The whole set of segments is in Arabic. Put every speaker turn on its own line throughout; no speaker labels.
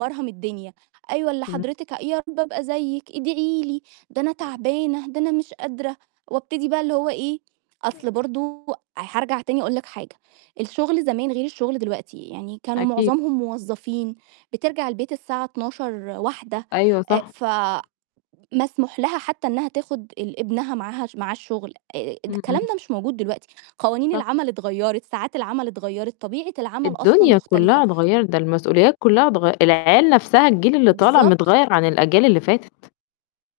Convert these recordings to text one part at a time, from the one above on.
مرهم الدنيا، أيوه اللي
إمم.
حضرتِك يا رَب أبقى زيِك، إدعي لي، ده أنا تَعبانة، ده أنا مش قادرة، وأبتدي بقى اللي هو إيه، أصل برضه هارجع تاني أقول لِك حاجة، الشغل زمان غير الشغل دلوقتي، يعني كانوا
أكيد.
معظمهم موظّفين بترجع البيت الساعة 00:00 01:00
أيوه
آآ
صح.
ف مسموح لها حتّى إنها تاخد ال ابنها معاها معاه الشغل، آآ
إمم،
الكلام
إمم.
ده مش موجود دلوقتي، قوانين
صح.
العمل اتغيّرت، ساعات العمل اتغيّرت، طبيعة العمل أصلًا
الدنيا
مختلفة.
كلّها اتغيّرت ده المسؤوليات كلّها اتغ العيال نَفْسها الجيل اللي طالع
بالضبط.
متغيّر عن الأجيال اللي فاتت.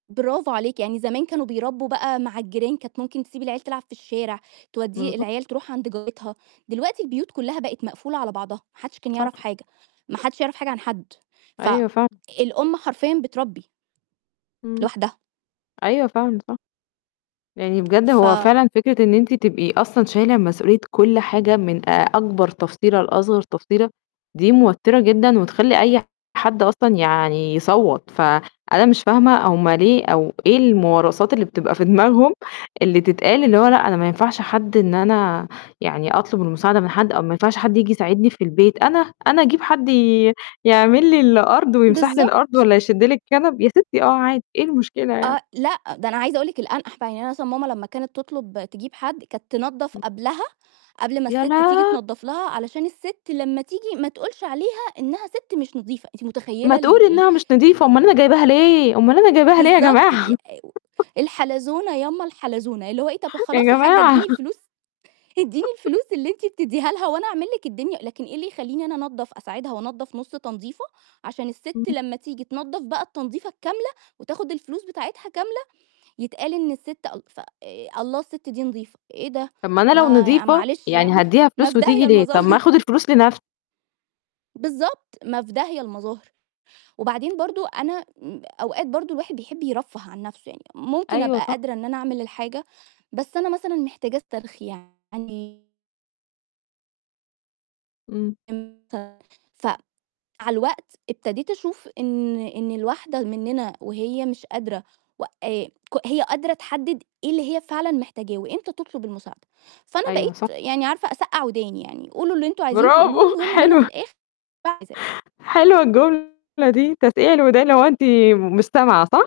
برافو عليكِ، يعني زمان كانوا بيربّوا بقى مع الجيران كانت ممكن تسيب العيال تلعب في الشارع، تودّيه
بالضبط
العيال تروح عند جارتها دلوقتي البيوت كلّها بقِت مقفولة على بعضها، ما حدّش كان يعرف
صح.
حاجة، ما حدش يعرف حاجة عن حد،
أيوه فعل
فالأم حرفيًا بتربّي
إمم،
لوحدها.
أيوه فعلًا صح، يعني بجد هو
ف
فعلًا فكرة إن أنتِ تبقي أصلًا شايلة مسؤولية كلّ حاجة من آآ، أكبر تفصيلة لأصغر تفصيلة دي موترة جدًا، وتخلّي أي حد أصلًا يعني يصوّت، فأنا مش فاهمة هُم ليه أو إيه الموارثات اللي بتبقى في دماغهم اللي تتقال اللي هو لأ أنا ما ينفعش حد إن أنا يعني أطلب المساعدة من حد، أو ما ينفعش حد ييجي يساعدني في البيت أنا، أنا أجيب حد ي يعمل لي الأرض ويمسح لي الأرض
بالضبط.
والّا يشد لِي الكنب، يا سِتّي آه عادي، إيه المشكلة يعني؟
آه، لأ، ده أنا عايزة أقُول لِك الانقح بقى، يعني أنا مثلًا ماما لمّا كانت تطلب تجيب حد، كانت تنضّف
إمم.
قبلها، قبل ما
يا
السِت تيجي
لا
تنضّف لها علشان السِت لمّا تيجي ما تقولش عليها إنها سِت مش نضيفة، أنتِ متخيّلة
ما تقول
ال ال
إنها مش نضيفة أمّال أنا جايباها ليه، أمّال أنا جايباها ليه يا
بالضبط
جماعة
الحلزونة يامّا الحلزونة، اللي هو إيه طَب
يا
خلاص يا حاجّة
جماعة
إدّيني الفلوس، إدّيني الفلوس اللي أنتِ بتدّيها لها وأنا أعمل لِك الدنيا، لكن إيه اللي يخلّيني أنا أنضّف أساعدها وانضف نُص تنضيفة عشان السِت
اهم.
لمّا تيجي تنضّف بقى التنضّيفة الكاملة وتاخد الفلوس بتاعتها كاملة يتقال إن السِت أل ف الله السِت دي نضيفة، إيه ده،
طَب ما أنا لو
ما يع
نضيفه
معلش
يعني
يعني،
هادّيها
ما
فلوس
في
وتيجي
داهية
ليه؟! طَب ما
المظاهر.
آخد الفلوس لنَفْ
بالضبط، ما في داهية المظاهر، وبعدين برضه أنا إمم، أوقات برضه الواحد بيحب يرفّه عن نَفْسه يعني، ممكن
أيوه
أبقى
صح.
قادرة إن أنا أعمل الحاجة، بس أنا مثلًا محتاجة استرخي يعني.
إمم.
إمتي ف مع الوقت ابتديت أشوف إن إن الواحدة مننا وهي مش قادرة و آآ ك هي قادرة تحدد إيه اللي هي فعلًا محتاجاه، وإمتى تطلب المساعدة، فأنا
أيوه
بقيت
صح.
يعني عارفة أسقع وداني يعني، قولوا اللي أنتم عايزين تقولوه
برافو،
المهم إن أنا في
حلوة.
الآخر باعمل اللي عايزاه.
حلوة الجملة دي، تسقيع الودان اللي هو أنتِ م مش سامعة صح؟